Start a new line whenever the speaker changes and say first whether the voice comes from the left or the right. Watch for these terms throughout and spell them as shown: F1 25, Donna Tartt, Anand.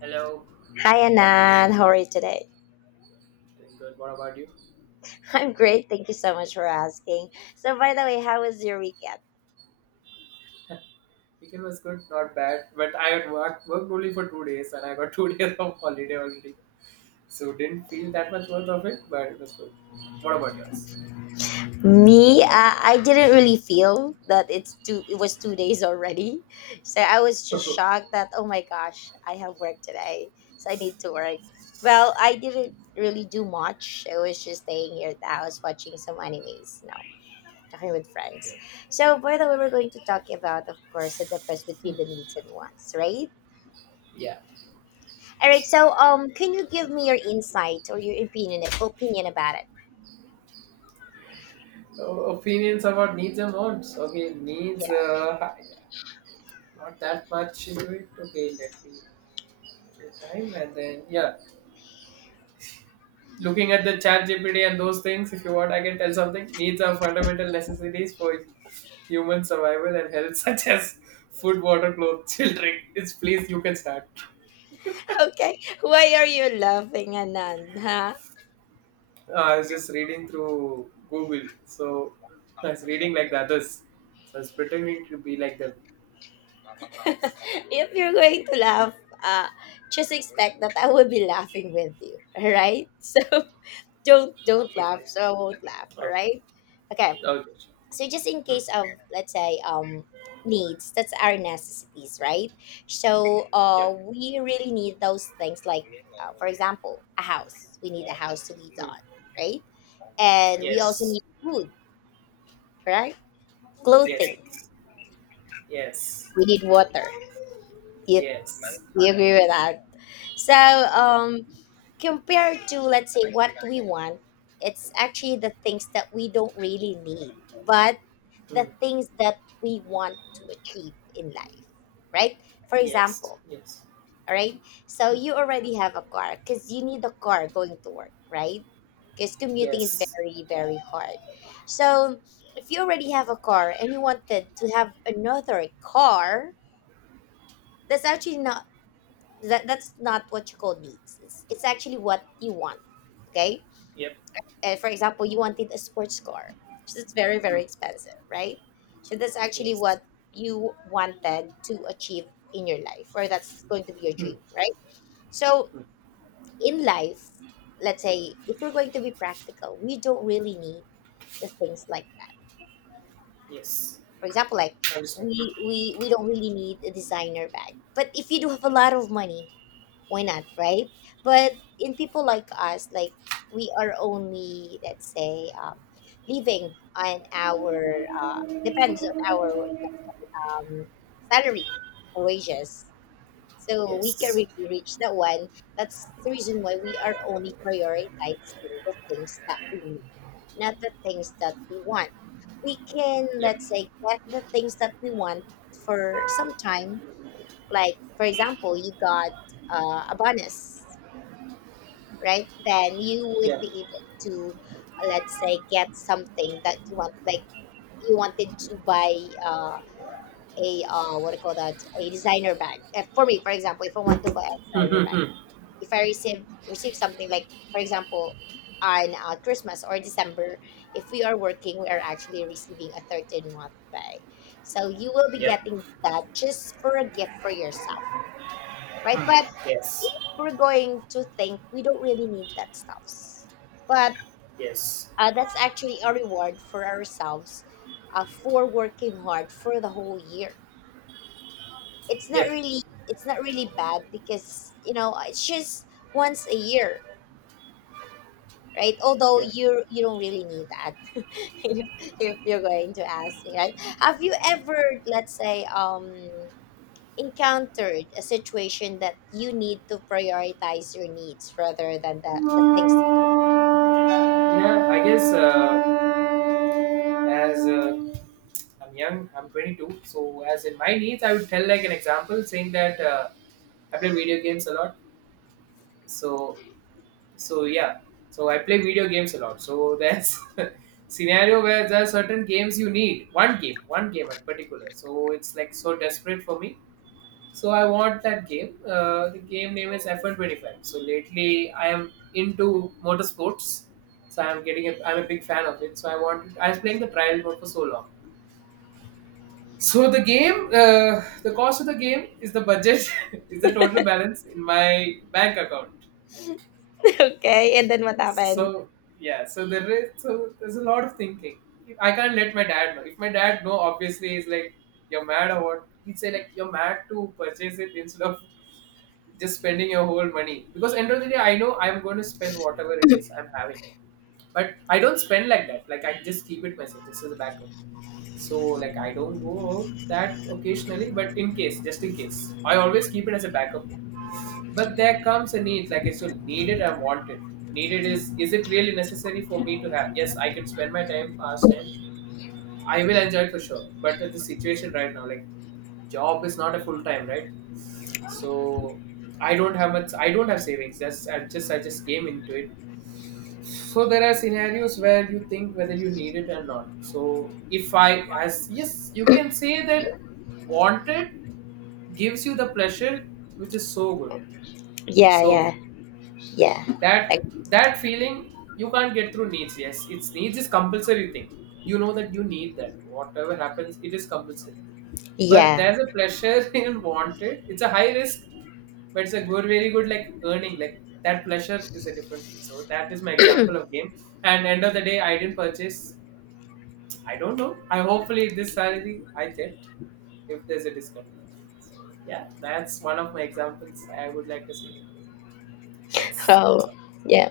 right: Hello,
left: Hi Anand, how are you today?
right: doing good. What about you?
left: I'm great, thank you so much for asking. So by the way, how was your weekend?
right: Weekend was good, not bad. But I had worked only for 2 days, and I got 2 days of holiday already. So didn't feel that much worth of it, but it was good. What about yours?
left: Me, I didn't really feel that it's two. It was 2 days already, so I was just shocked that oh my gosh, I have work today, so I need to work. Well, I didn't really do much. I was just staying here at the house watching some animes, no, talking with friends.
right: Yeah.
left: So by the way, we're going to talk about, of course, the difference between the needs and wants, right?
right: Yeah.
left: All right.
right: So,
left: So, can you give me your insight or your opinion about it?
right: uh, Opinions about needs and wants. Okay, needs.
left: Yeah.
right: Not that much into it. Okay, let me take time and then yeah. Looking at the chat GPT and those things, if you want, I can tell something. Needs are fundamental necessities for human survival and health, such as food, water, clothes, children. It's please, you can start.
left: Okay, why are you laughing, Anan? Huh?
right: I was just reading through Google, so I was reading like the others. So I was pretending to be like them.
left: If you're going to laugh, uh, just expect that I will be laughing with you. All right? So don't laugh.
right: Okay.
left: So I won't laugh. All
right: Okay.
left: right? Okay.
right: Okay. Sure.
left: So just in
right: Hmm.
left: case of, let's say, needs, that's our necessities, right? So
right: Yeah.
left: we really need those things, like, for example, a house, we need a house to live
right: Hmm.
left: on, right? And we also
right: Yes.
left: need food, right?
right: Yes.
left: Clothing.
right: Yes. Yes.
left: We need water. you,
right: Yes.
left: you agree with that? So, compared to, let's say, what we want, it's actually the things that we don't really need, but
right: Hmm.
left: the things that we want to achieve in life, right? For
right: Yes.
left: example,
right: Yes.
left: all right, so
right: Hmm.
left: you already have a car because you need a car going to work, right? Because commuting is
right: Yes.
left: very, very hard. So if you already have a car and you wanted to have another car, that's actually not that's not what you call needs. It's actually what you want. Okay?
right: Yep.
left: And, for example, you wanted a sports car, so it's very, very
right: Hmm.
left: expensive, right? So that's actually
right: Yes.
left: what you wanted to achieve in your life, or that's going to be your
right: Hmm.
left: dream, right? So
right: Hmm.
left: in life, let's say, if we're going to be practical, we don't really need the things like that.
right: Yes.
left: For example, like,
right: Understand.
left: we don't really need a designer bag, but if you do have a lot of money, why not, right? But in people like us, like, we are only, let's say, living on our, depends on our, um, salary or wages. So we can
right: Yes.
left: really reach that one. That's the reason why we are only prioritizing the things that we need, not the things that we want. We can,
right: Yep.
left: let's say, get the things that we want for some time. Like, for example, you got a bonus, right? Then you would
right: Yeah.
left: be able to, let's say, get something that you want, like you wanted to buy uh, a what do you call that, a designer bag. For me, for example, if I want to buy a
right: Hmm.
left: designer
right: Hmm.
left: bag,
right: Hmm.
left: if I receive something like, for example, on Christmas or December, if we are working, we are actually receiving a 13 month pay. So you will be
right: Yep.
left: getting that just for a gift for yourself, right? But
right: Yes.
left: if we're going to think, we don't really need that stuff. But
right: Yes.
left: That's actually a reward for ourselves, for working hard for the whole year. It's not
right: Yep.
left: really it's not really bad, because, it's just once a year, right? Although
right: Yep.
left: you don't really need that. if, if you're going to ask me. Right? Have you ever, let's say, encountered a situation that you need to prioritize your needs rather than the things?
right: Yeah, I guess, as I'm young, I'm 22. So as in my needs, I would tell like an example saying that I play video games a lot. So so yeah. So I play video games a lot. So that's scenario where there are certain games you need one game in particular. So it's like so desperate for me. So I want that game. The game name is F1 25. So lately I am into motorsports. So I'm getting I'm a big fan of it. So I was playing the trial mode for so long. So the game, the cost of the game is the budget, is the total balance in my bank account.
left: Okay, and then what happened?
right: So yeah, so there is so there's a lot of thinking. I can't let my dad know. If my dad know, obviously he's like, "You're mad or what?" He'd say like, "You're mad to purchase it instead of just spending your whole money." Because end of the day, I know I'm going to spend whatever it is I'm having, but I don't spend like that. Like, I just keep it myself. This is a backup. So like I don't go out that occasionally, but in case, just in case, I always keep it as a backup. But there comes a need, like, it's needed and wanted. Needed is it really necessary for me to have? Yes, I can spend my time past time. I will enjoy it for sure, but the situation right now, like, job is not a full time, right? So I don't have much. I don't have savings. That's, I just came into it. So there are scenarios where you think whether you need it or not. So if I, as, yes, you can say that wanted gives you the pleasure, which is so good,
left: Yeah,
right: so
left: yeah,
right: good.
left: yeah, like,
right: That that feeling you can't get through needs. Yes, it's needs is compulsory thing. You know that you need that, whatever happens, it is compulsory. But
left: yeah.
right: there's a pleasure in wanted. It's a high risk, but it's a good, very good, like, earning, like that pleasure is a different thing. So that is my example of game. And end of the day, I didn't purchase. I don't know, I hopefully this salary I get, if there's a discount. So yeah, that's one of my examples I would like to say. Yes, that's
left: Oh,
right: all.
left: yeah.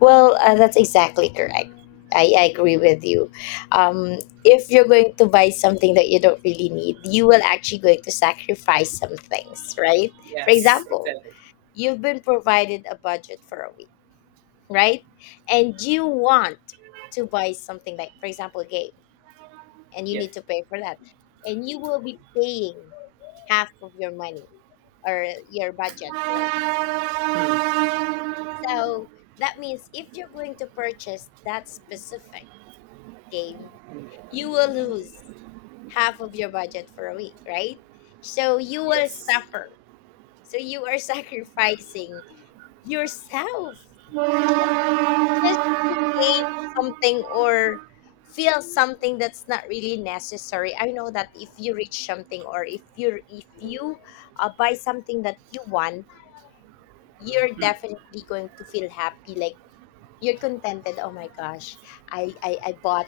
left: Well, that's exactly correct. I agree with you. Um, if you're going to buy something that you don't really need, you will actually going to sacrifice some things, right? For
right: Yes,
left: example,
right: exactly.
left: you've been provided a budget for a week, right? And you want to buy something like, for example, a game, and you
right: Yeah.
left: need to pay for that, and you will be paying half of your money or your budget for a. So that means if you're going to purchase that specific game, you will lose half of your budget for a week, right? So you will
right: Yes.
left: suffer. So you are sacrificing yourself, just just to gain something or feel something that's not really necessary. I know that if you reach something, or if you buy something that you want, you're
right: Hmm.
left: definitely going to feel happy, like, you're contented. Oh my gosh, I bought,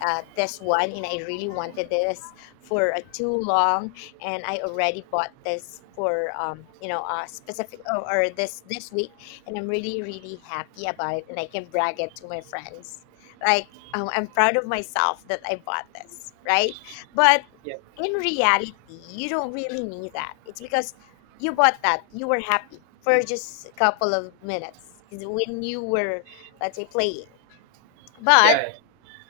left: this one, and I really wanted this for, too long, and I already bought this for, specific, or this week, and I'm really, really happy about it, and I can brag it to my friends, like, I'm proud of myself that I bought this, right? But
right: Yeah.
left: in reality, you don't really need that. It's because you bought that, you were happy for
right: Hmm.
left: just a couple of minutes 'cause when you were, let's say, playing. But
right: Yeah. Yeah.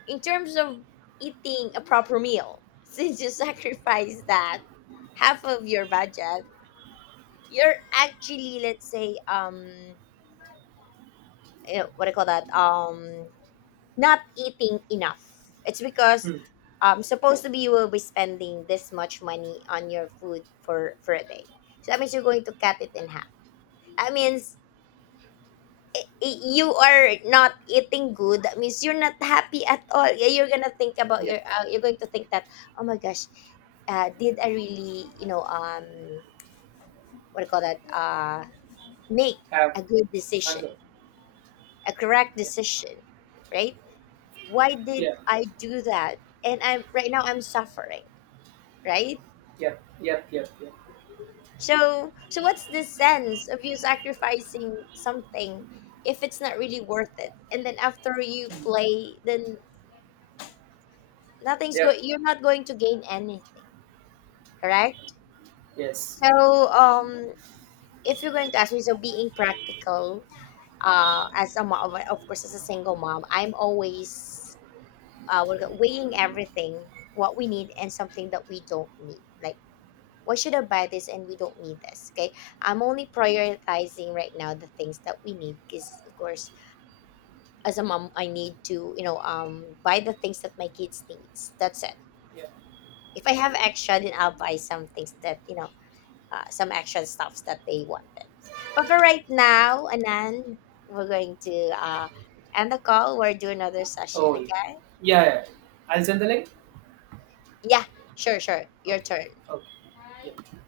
left: in terms of eating a proper meal, since you sacrifice that half of your budget, you're actually, let's say, what do you call that? Not eating enough. It's because,
right: Hmm.
left: supposed to be, you will be spending this much money on your food for a day. So that means you're going to cut it in half. That means, you are not eating good. That means you're not happy at all. Yeah, you're gonna think about
right: Yeah.
left: your. You're going to think that, oh my gosh, did I really, what do you call that, make
right: Have
left: a good decision,
right: hunger.
left: a correct
right: Yeah.
left: decision, right? Why did
right: Yeah.
left: I do that? And I'm right now I'm suffering, right?
right: Yeah. Yep. Yep. Yep.
left: So what's the sense of you sacrificing something if it's not really worth it? And then after you play, then nothing's going.
right: Yep.
left: You're not going to gain anything, correct?
right: Yes.
left: So, if you're going to ask me, so being practical, as a mom, of course, as a single mom, I'm always, what do you call- weighing everything, what we need and something that we don't need, like, why should I buy this and we don't need this? Okay. I'm only
right: Hmm.
left: prioritizing right now the things that we need, because, of course, as a mom, I need to, buy the things that my kids needs. That's it.
right: Yeah.
left: If I have extra, then I'll buy some things that, some extra stuffs that they wanted. But for right now, Anan, we're going to end the call. We'll do another session
right: Oh yeah.
left: again.
right: Yeah. Yeah. I'll send the link.
left: Yeah, sure, sure. Your
right: Okay.
left: turn.
right: Okay. Yeah.